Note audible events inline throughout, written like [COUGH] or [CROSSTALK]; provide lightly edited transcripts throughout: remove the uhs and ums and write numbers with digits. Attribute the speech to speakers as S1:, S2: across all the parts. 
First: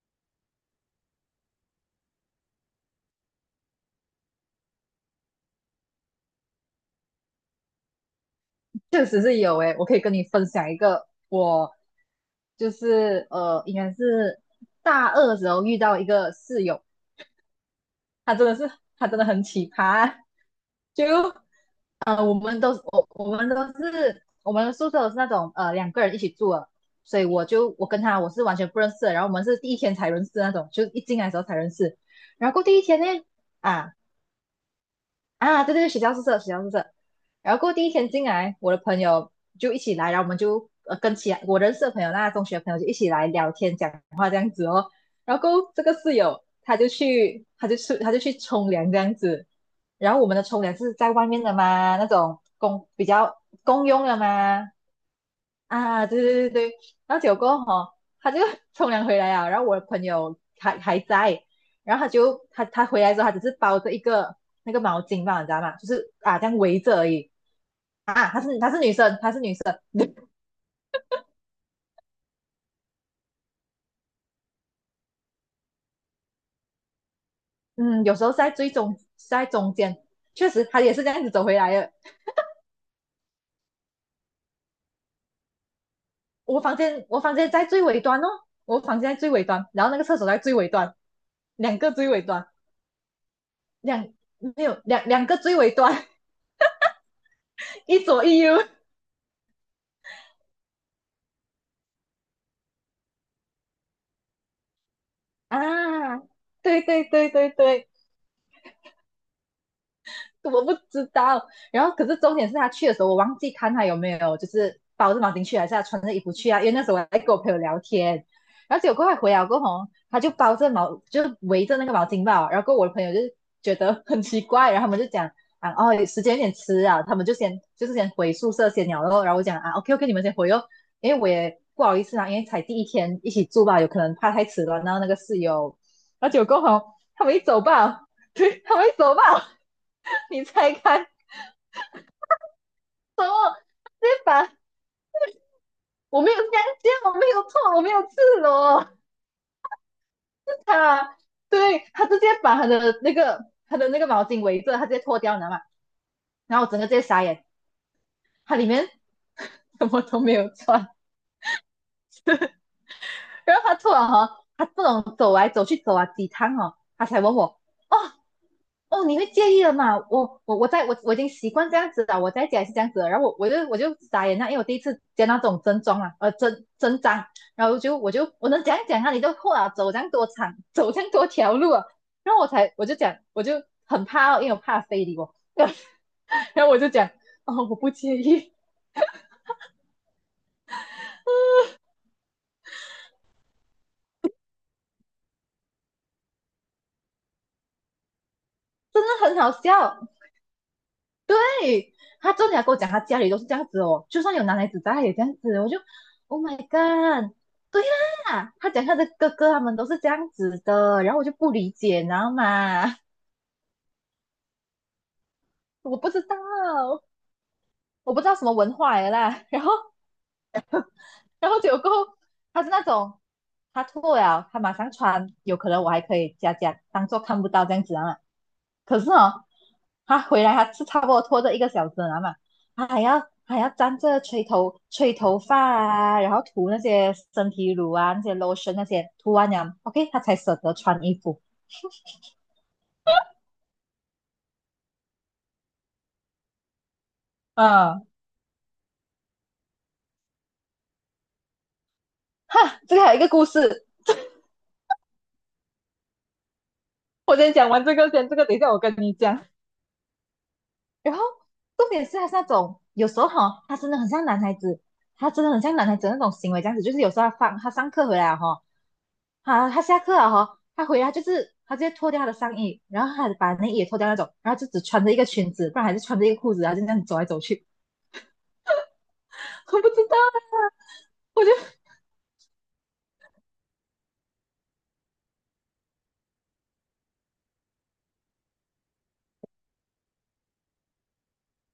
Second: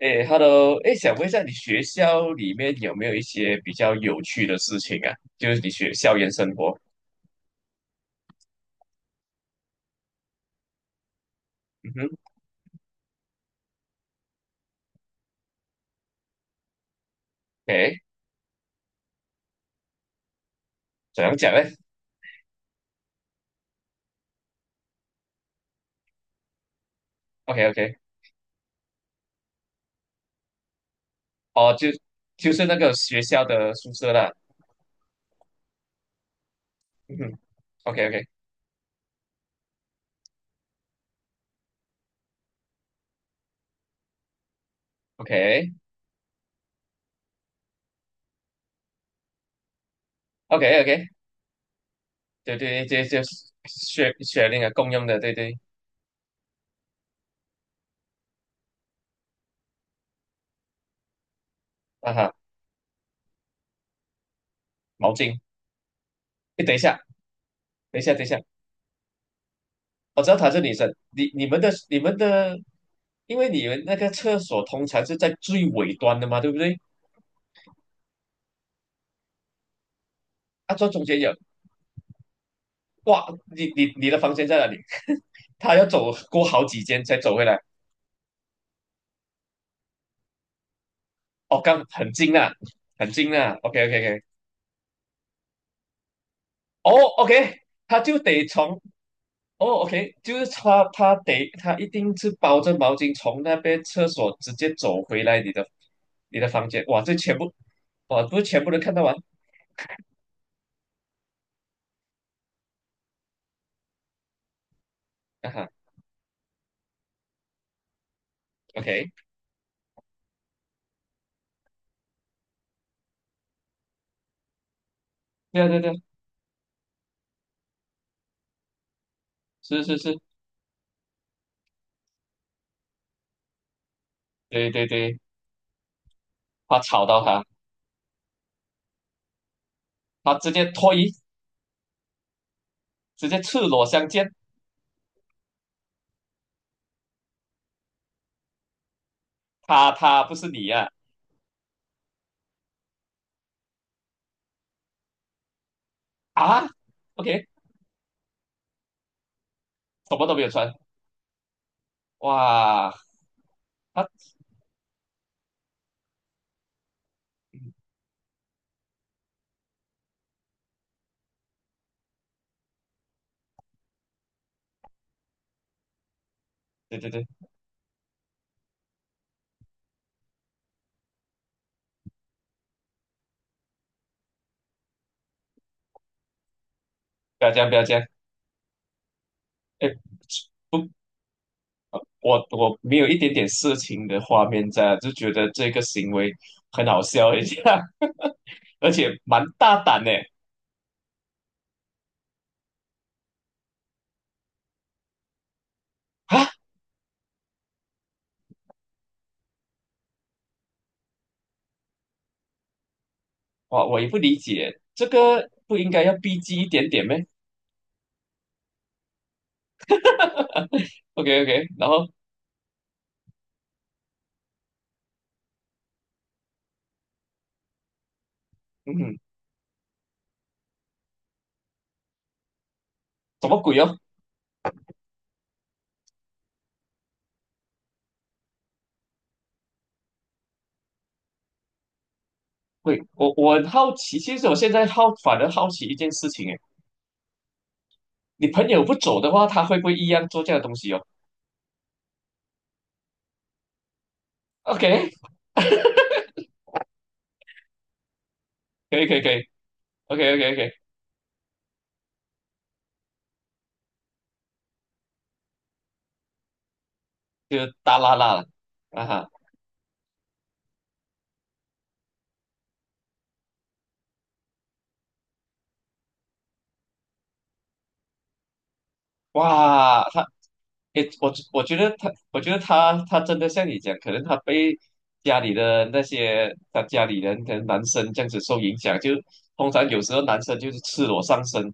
S1: 哎，Hello，哎，想问一下，你学校里面有没有一些比较有趣的事情啊？就是你学校园生活。
S2: 确实是有诶，我可以跟你分享一个。我
S1: 嗯哼。
S2: 就是呃，应该是大二的时候遇到一个室友，
S1: 哎，
S2: 他真的是他真的很奇葩。就
S1: 怎样讲呢？
S2: 我们都我我们都是我们的宿舍都是那种两个人一起住的，所以
S1: o k o k
S2: 我跟他我是完全不认识的，然后我们是第一天才认识的那种，就一进来的时候才认
S1: 哦，就
S2: 识。然
S1: 就
S2: 后过
S1: 是那
S2: 第一
S1: 个
S2: 天呢。
S1: 学校的
S2: 啊，
S1: 宿舍啦。
S2: 啊，对对对，学校宿舍，学校宿舍。
S1: 嗯哼。
S2: 然后过后第一
S1: o k
S2: 天
S1: o
S2: 进
S1: k
S2: 来，我的朋友就一起来，然后我们就跟其他我认识的朋友，那中学的朋友就一起来聊天、讲话这样子哦。
S1: o
S2: 然后过
S1: k
S2: 后这个室友他就去冲凉这样子。然后我们的
S1: o
S2: 冲
S1: k
S2: 凉
S1: o k
S2: 是在外面的嘛，那种
S1: 对对对，
S2: 比
S1: 就是
S2: 较公用
S1: 学
S2: 的
S1: 学那个
S2: 嘛。
S1: 共用的，对对。
S2: 啊，对对对对。然后结果他就 [LAUGHS] 冲凉回来啊，然后我的朋友还在，然后他
S1: 啊哈。
S2: 就他他回来之后，他只是包着一个那个毛
S1: 毛
S2: 巾
S1: 巾。
S2: 吧，你知道吗？就是啊，这样
S1: 哎，等一
S2: 围着
S1: 下，
S2: 而已
S1: 等一下，等一
S2: 啊。
S1: 下，
S2: 她是她是女生，她是女生。
S1: 我知道她是女生，你们的，因为你们那个厕所通常是在最尾端的嘛，对不对？
S2: 嗯，有时候在中间，确实
S1: 啊，
S2: 她
S1: 坐
S2: 也是
S1: 中
S2: 这
S1: 间
S2: 样子
S1: 有。
S2: 走回来的。
S1: 哇，你的房间在哪里？他要走过好几间才
S2: 我房
S1: 走回
S2: 间
S1: 来。
S2: 在最尾端哦，我房间在最尾端，然后那个厕所在最尾端，
S1: 哦，
S2: 两
S1: 刚
S2: 个最
S1: 很
S2: 尾
S1: 近
S2: 端。
S1: 啊，很近啊。OK OK
S2: 两
S1: OK。
S2: 没有两两个最尾端，
S1: 哦 OK，
S2: [LAUGHS] 一
S1: 他就
S2: 左一
S1: 得
S2: 右
S1: 从哦 OK，就是他一定是包着毛巾从那边厕所直接走回来你的
S2: 啊。
S1: 你的房
S2: 对
S1: 间。哇，
S2: 对
S1: 这
S2: 对
S1: 全
S2: 对
S1: 部
S2: 对，
S1: 哇不是全部都看到完。
S2: 我不知道。然后可是重点是他去的时候，我忘记看他有没有就是包着毛巾
S1: 啊
S2: 去，还
S1: 哈。
S2: 是他穿着衣服去啊？因为那时候我在跟我朋友聊天。然后结果
S1: OK。
S2: 快回来过后哦，他就包着毛，就是围着那个毛巾吧。然后跟我的朋友就觉得很奇怪。然后他们就讲
S1: 对啊
S2: 啊，
S1: 对啊对啊。
S2: 哦，时间有点迟啊，他们就先回宿舍先聊咯。然后我讲啊
S1: 是
S2: ，OK
S1: 是
S2: OK，你
S1: 是。
S2: 们先回哦，因为我也不好意思啊，因为才第一天一起住吧，有可能怕太迟
S1: 对
S2: 了，
S1: 对
S2: 然后那个
S1: 对。
S2: 室友。然后结果过后
S1: 怕
S2: 哦
S1: 吵到
S2: 他们一
S1: 他。
S2: 走吧，[LAUGHS] 对，他们一走吧。
S1: 他
S2: 你
S1: 直接
S2: 拆
S1: 脱
S2: 开。
S1: 衣，直
S2: 然后
S1: 接赤裸
S2: 直
S1: 相
S2: 接
S1: 见。
S2: 把我没有香蕉，我没有错，我没有赤裸，
S1: 他不是
S2: 是
S1: 你呀？
S2: 他。对，他直接把他的那个毛巾围着，他直接脱掉，你知道吗？然
S1: 啊
S2: 后
S1: 啊
S2: 我整个直接傻眼。
S1: ？OK，
S2: 他里面 [LAUGHS] 什么
S1: 什
S2: 都
S1: 么
S2: 没
S1: 都没有
S2: 有
S1: 穿。
S2: 穿。
S1: 哇。
S2: 然后他突
S1: 啊，
S2: 然他这种走来走去走啊几趟哦，他才问我。哦，哦，你会介意了嘛？我我我在我我已经习惯这样子了，我在家也是这样子了。然后我就傻眼了，因为我第一次见到这种真装啊，真
S1: 对
S2: 真
S1: 对
S2: 章。
S1: 对。
S2: 然后我就我就我能讲讲啊，你都后啊走这样多长，走这样多条路啊。然后我才我就讲我就很怕哦，因为我怕非礼我，[LAUGHS] 然后我就讲
S1: 不要这
S2: 哦
S1: 样，不
S2: 我
S1: 要
S2: 不
S1: 这样。
S2: 介意。
S1: 哎，不，我我没有一点点色情的画面在啊，就觉得这个行为很好笑一下，[LAUGHS] 而
S2: [LAUGHS] 真
S1: 且
S2: 的很
S1: 蛮
S2: 好
S1: 大胆
S2: 笑。
S1: 呢。
S2: 对，他真的要跟我讲，他家里都是这样子哦，就算有男孩子在，他也这样子。我就
S1: 啊。
S2: ，Oh my god！对啦，他讲他的哥哥他们都是这样子的，然后我就不理解，你知道吗？
S1: 哇，我也不理解，这个不
S2: [LAUGHS]
S1: 应
S2: 我
S1: 该
S2: 不
S1: 要
S2: 知
S1: 逼近一点
S2: 道，
S1: 点咩？
S2: 我不知道什么文化来的啦。[LAUGHS] 然后，
S1: o k
S2: 然后
S1: OK，
S2: 结果
S1: 然
S2: 过后
S1: 后
S2: 他是那种，他脱了，他马上穿，有可能我还可以假假当做看不到这样子啊。可是
S1: 嗯，
S2: 哦，他回来他是差不多拖着一个小时了嘛，他还要
S1: 什
S2: 还
S1: 么
S2: 要
S1: 鬼
S2: 站
S1: 哦？
S2: 着吹头发啊，然后涂那些身体乳啊、那些 lotion 那些，涂完了，OK，他才舍得穿衣服。
S1: 喂，我很好奇，其实我现在好反而好奇一件事情。哎，
S2: 嗯，
S1: 你朋友不走的话，他会不会一样做这样的东西哦
S2: 哈，这个还有一个故事，
S1: ？OK，
S2: 我先讲完这个先，这个等一下我跟
S1: 可以
S2: 你
S1: 可以可
S2: 讲。
S1: 以，OK OK OK。
S2: 然后重点是他是那种有时候他真的很像男孩子，他真的很像男孩子那种行为这样子。就是有时候他
S1: 就
S2: 放他上
S1: 大
S2: 课
S1: 拉
S2: 回
S1: 啦
S2: 来
S1: 了。啊哈。
S2: 好，他下课了他回来就是他直接脱掉他的上衣，然后他把内衣也脱掉那种，然后就只穿着一个裙子，不然还是穿着一个裤子，然后就这样走来走去。[LAUGHS] 我不
S1: 哇，
S2: 知道
S1: 他。
S2: 啊，
S1: 诶，我
S2: 我就
S1: 我觉得他，我觉得他，他真的像你讲，可能他被家里的那些他家里人，跟男生这样子受影响，就通常有时候男生就是赤裸上身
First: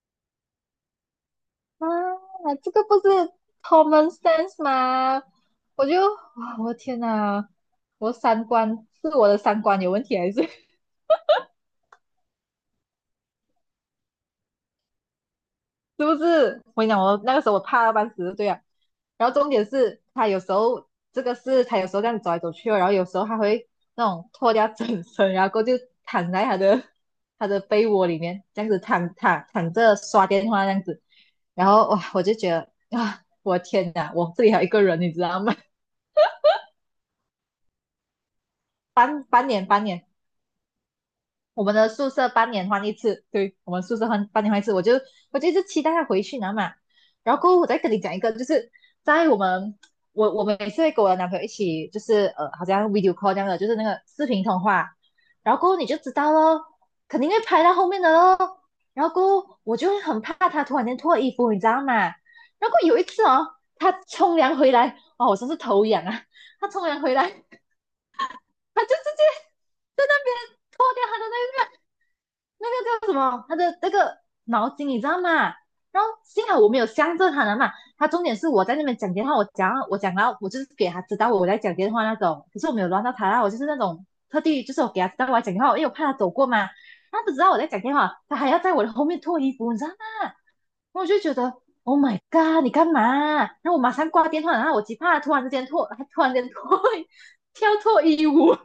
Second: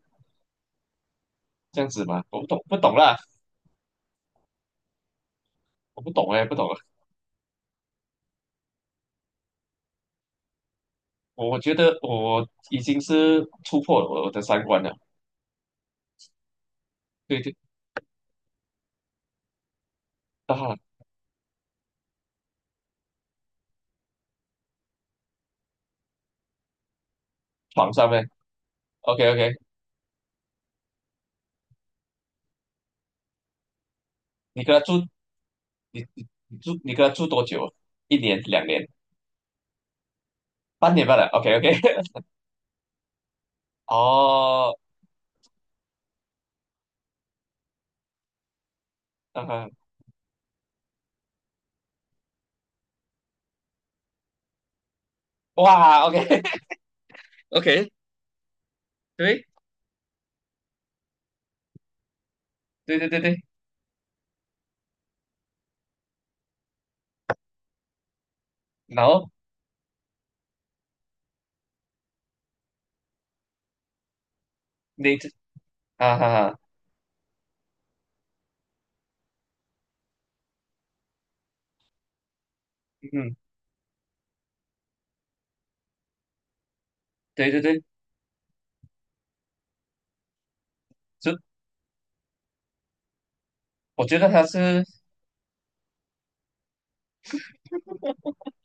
S1: 这样子嘛，我不
S2: 啊，
S1: 懂
S2: 这
S1: 不
S2: 个
S1: 懂
S2: 不是
S1: 啦，
S2: common sense 吗？我就
S1: 我不懂哎，不
S2: 哇，
S1: 懂
S2: 我
S1: 了。
S2: 的天哪，我的三观有问题还是？
S1: 我我觉得我已经是突破了我的三观了。
S2: 是不是？我跟你讲，我那
S1: 对
S2: 个时
S1: 对
S2: 候我怕到半死，对啊。然后重点是，
S1: 啊。
S2: 他有时候这样走来走去哦，然后有时候他会那种脱掉整身，然后过后就躺在他的被
S1: 床
S2: 窝
S1: 上
S2: 里
S1: 面
S2: 面，这样子
S1: ，OK OK。
S2: 躺着刷电话这样子。然后哇，我就觉得啊，我天哪，我这里还
S1: 你
S2: 有一
S1: 跟
S2: 个
S1: 他住，
S2: 人，你知道吗？
S1: 你跟他住多久？一年两年，
S2: [LAUGHS] 半年半年，
S1: 半年半了，OK
S2: 我
S1: OK。
S2: 们的宿舍半年换一次，对我们
S1: [LAUGHS]
S2: 宿舍换半年换一次。
S1: 哦。
S2: 我就一直期待他回去拿嘛。然后过后我再跟你讲一个，就是在我
S1: 嗯哼。
S2: 们我我们每次会跟我的男朋友一起，就是好像 video call 这样的，就是那个视频通话。然后过后你就
S1: 哇
S2: 知
S1: ，OK。
S2: 道咯，肯定会
S1: [LAUGHS]。
S2: 拍到后
S1: OK。
S2: 面的咯。然后过
S1: 对
S2: 后我就会很怕他突然间脱衣服，你知道吗？然后
S1: 对
S2: 有一
S1: 对对
S2: 次
S1: 对。
S2: 哦，他冲凉回来，哦，我真是头痒啊！他冲凉回来，他就
S1: 然
S2: 直接
S1: 后
S2: 在那边脱掉他的那。那个叫什么？他的那个毛巾，你知
S1: 那
S2: 道
S1: 只。
S2: 吗？然后
S1: 哈哈
S2: 幸
S1: 哈。
S2: 好我没有向着他了嘛。他重点是我在那边讲电话，我讲到我就是给他知道我在讲电话那种，可是我没有乱到他
S1: 嗯。
S2: 啦，我就是那种特地就是我给他知道我在讲电话，因为我怕他走过嘛。他不知
S1: 对
S2: 道我
S1: 对
S2: 在讲
S1: 对。
S2: 电话，他还要在我的后面脱衣服，你知道吗？我就觉
S1: 就
S2: 得 Oh my god，你干嘛？然后我马
S1: 我
S2: 上
S1: 觉
S2: 挂
S1: 得
S2: 电
S1: 他
S2: 话，然后我
S1: 是
S2: 极怕他突然之间脱，他突然间脱 [LAUGHS] 跳脱衣舞，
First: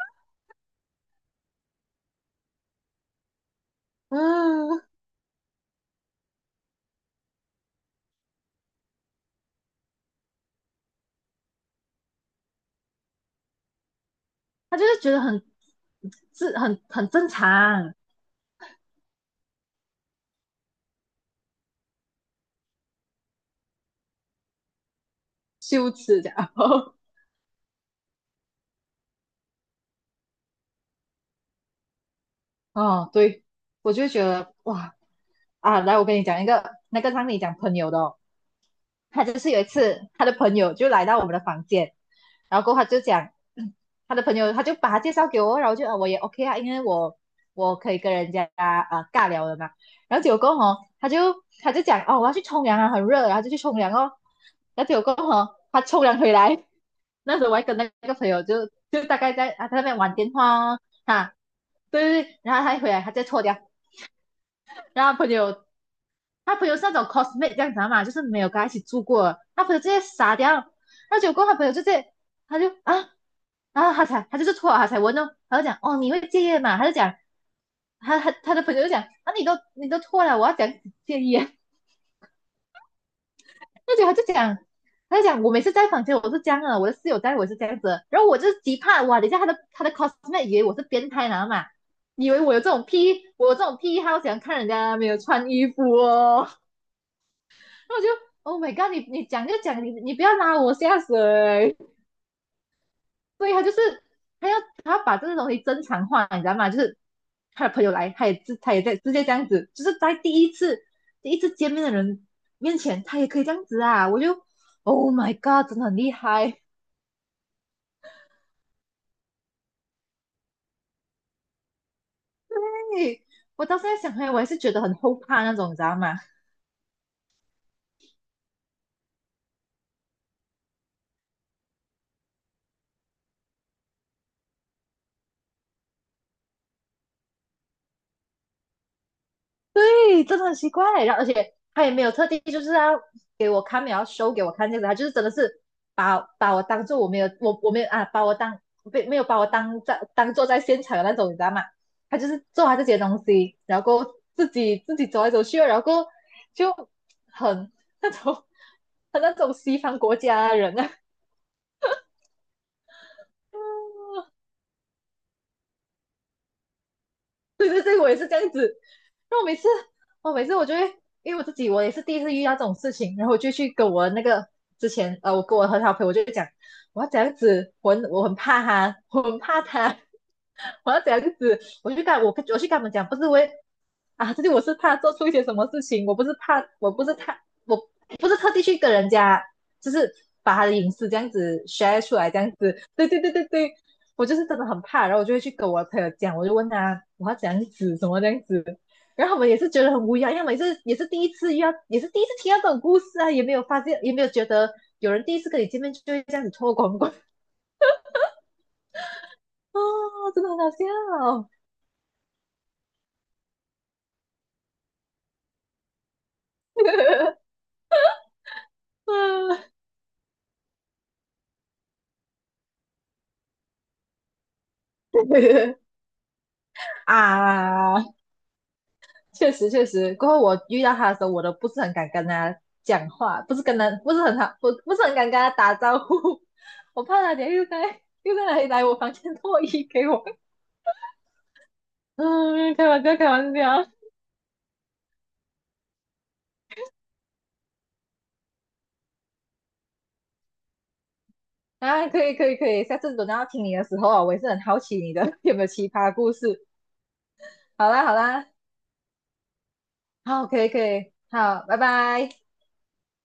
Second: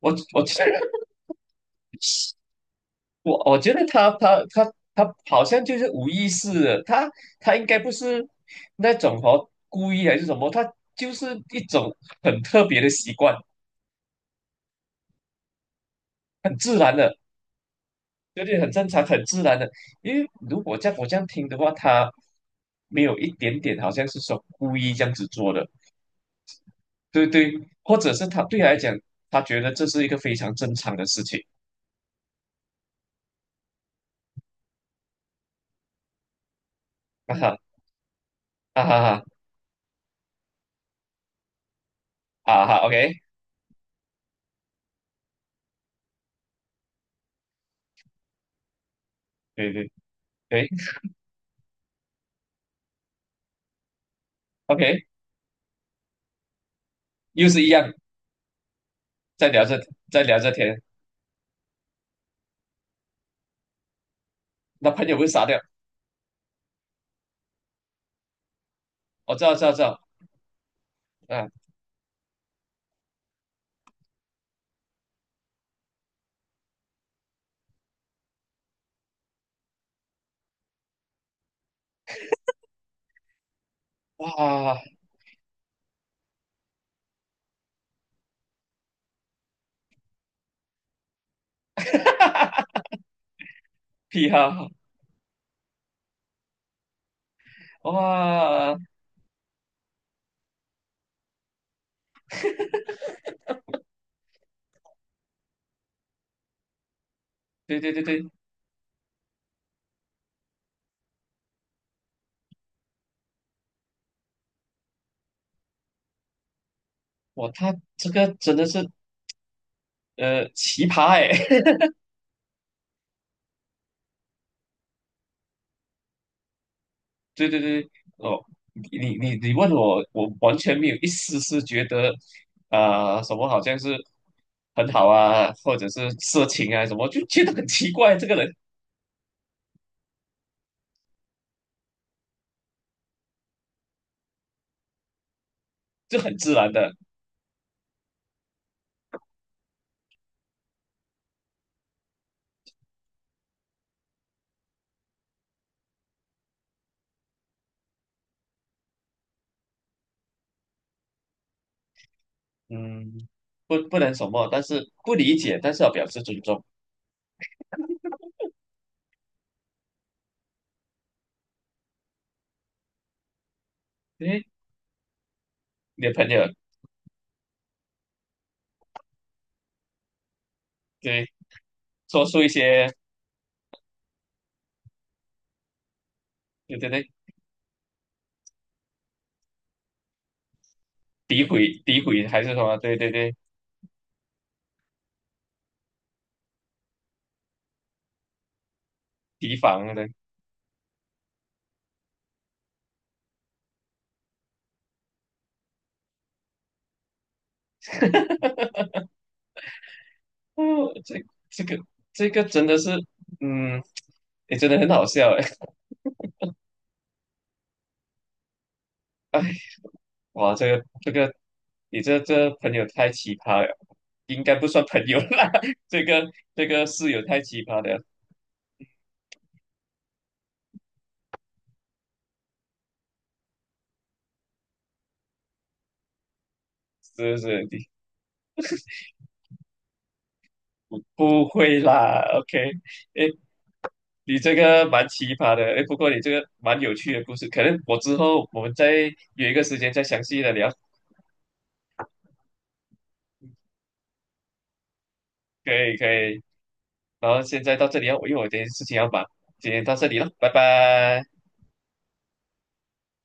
S1: 我觉得 [LAUGHS] 我觉得他他他
S2: 嗯。
S1: 他好像就是无意识的，他他应该不是那种哦故意还是什么，他就是一种很特别的习惯，
S2: 他就是觉得很
S1: 很
S2: 是
S1: 自
S2: 很
S1: 然
S2: 很
S1: 的。
S2: 正常，
S1: 对对？很正常很自然的，因为如果在我这样听的话，他没有一点点好像是说故意这样子做的。
S2: 羞耻这样。[LAUGHS]
S1: 对对。或者是他对他来讲，他觉得这是一个非常正常的事情。
S2: 哦，对，我就觉得哇啊，来，我跟你讲一个，那个让
S1: 啊
S2: 你讲
S1: 哈。
S2: 朋友的哦，
S1: 啊哈哈。
S2: 他就是有一次他的朋友就来到我们的房间，然后
S1: 啊
S2: 过
S1: 哈
S2: 后他就
S1: ，OK。
S2: 讲嗯 [CLEARS THROAT] 他的朋友，他就把他介绍给我，然后就啊我也 OK 啊，因为我可以跟人家啊尬聊的嘛，
S1: 对对
S2: 然后结果过后
S1: 对
S2: 哦他就讲哦我要去冲凉啊，很热，然后就去冲凉哦，然后结
S1: ，OK。
S2: 果过后哦他冲凉回来，那时
S1: 又
S2: 候我
S1: 是
S2: 还
S1: 一
S2: 跟那
S1: 样，
S2: 个朋友就大概
S1: 在
S2: 在
S1: 聊这
S2: 在那边玩
S1: 在
S2: 电
S1: 聊这
S2: 话
S1: 天。
S2: 哦哈，对对对，然后他一回来他再错掉，
S1: 那朋
S2: 然
S1: 友
S2: 后
S1: 会
S2: 朋
S1: 傻掉。
S2: 友他朋友是那种 cosmate 这样子嘛，就是没有跟他一起住
S1: 我
S2: 过
S1: 知道知
S2: 他
S1: 道
S2: 朋友
S1: 知
S2: 直接
S1: 道。
S2: 傻掉，那结果
S1: 啊。
S2: 他朋友就直接他就啊，然后他就是错了，他才问哦，他就讲哦你会介意嘛，他就讲他的朋友就讲啊你都错了，我要讲戒烟，那就他就讲，
S1: 哇。[LAUGHS]
S2: 他就讲我每次在房间我是这样的，我的室友在我是这样子然后我就是极怕哇，等一下他的 cosmate 以为我是变态男嘛，以为
S1: 哈
S2: 我有这
S1: 哈
S2: 种癖，我有这种癖好，喜
S1: 癖
S2: 欢看
S1: 哈。
S2: 人家没有穿衣服哦，[LAUGHS] 然后我就 Oh my
S1: 哇。
S2: god，你讲就讲，你不要拉我下水。对他就是他要他要把这个东西正常化，你知道吗？就是他的
S1: 对
S2: 朋友
S1: 对对
S2: 来，
S1: 对。
S2: 他也在直接这样子，就是在第一次见面的人面前，他也可以这样子啊！我就 Oh my God，真的很厉害！[LAUGHS]
S1: 哇，他这个真的是呃奇葩哎。
S2: 嘿我到现在想回来我还是觉得很后怕那种，你知道吗？
S1: 对对对。哦，你问我，我完全没有一丝丝觉得，啊、什么好像是很好啊，或者是色情啊什么，就觉得很奇怪，这个人
S2: 对，真的很奇怪。然后，而且他也没有特地就是要给我看，没有要 show 给我看这样子，他就是真的是
S1: 就
S2: 把
S1: 很自
S2: 把我
S1: 然
S2: 当
S1: 的。
S2: 做我没有啊，把我当没有把我当在当做在现场的那种，你知道吗？他就是做他自己的东西，然后过后自己走来走去，然后过后就很那种 [LAUGHS] 很那种西方国家的人啊，
S1: 嗯，不不能什么，但是不理解，但是要表示尊重。
S2: [LAUGHS] 对对对，我也是这样子。然后每次，我每次我就会，因为我自己我也是第一次遇到这种事情，然后我就去跟我那
S1: 诶，
S2: 个之前，我跟我很好的
S1: 你
S2: 朋友，
S1: 的
S2: 我就
S1: 朋友
S2: 讲，我要这样子，我很怕他，我很怕他，[LAUGHS] 我要这样
S1: 对
S2: 子，我就跟
S1: 说
S2: 我
S1: 出一
S2: 去跟他们
S1: 些
S2: 讲，不是为啊，这里我是怕做出一些什么事情，我不是怕，
S1: 对对
S2: 我不
S1: 对
S2: 是他，我不是特地去跟人家，就是把他的隐私这样
S1: 诋
S2: 子
S1: 毁
S2: share
S1: 诋
S2: 出
S1: 毁
S2: 来，这
S1: 还是
S2: 样
S1: 什么，
S2: 子，
S1: 对
S2: 对
S1: 对
S2: 对对
S1: 对
S2: 对对，我就是真的很怕，然后我就会去跟我朋友讲，我就问他我要怎样子，什么这样子，然后他们
S1: 提
S2: 也是觉得
S1: 防
S2: 很
S1: 的。
S2: 无语啊，因为他们也是第一次遇到，也是第一次听到这种故事啊，也没有发现，也没有觉得有人第一次跟你见面就会这样子脱光光啊 [LAUGHS]，真的很好
S1: 哦，这
S2: 笑
S1: 这个这个真的是。嗯，也真的很好笑哎。
S2: [LAUGHS]，
S1: [LAUGHS] 哇，这个这个，你这朋友太奇葩了，应该不算朋友啦。[LAUGHS] 这个这个室友太奇葩
S2: 啊，
S1: 了。
S2: 啊确实确实，过后我遇到他的时候，我都不是很敢跟他讲话，不是跟他不是很好，不是很敢跟他打招呼，[LAUGHS] 我怕
S1: 是
S2: 他
S1: 不
S2: 等一下
S1: 是？你
S2: 又在来我房间脱衣给我看。
S1: 不会
S2: [LAUGHS]
S1: 啦，OK？
S2: 嗯，开玩笑，开
S1: 诶，
S2: 玩笑
S1: 你这个蛮奇葩的。诶，不过你这个蛮有趣的故事，可能我之后我们再约一个时间再详细的聊。
S2: 啊，可以，可以，可以，下次等到要听你的时候啊，我也是很好奇你的 [LAUGHS] 有没有
S1: 可
S2: 奇
S1: 以可
S2: 葩故
S1: 以。
S2: 事。
S1: 然后现在到
S2: 好
S1: 这
S2: 啦，
S1: 里啊，
S2: 好
S1: 因为我
S2: 啦，
S1: 有点事情要忙，今天到这里了，
S2: 好，
S1: 拜
S2: 可以，可以，
S1: 拜。
S2: 好，拜拜。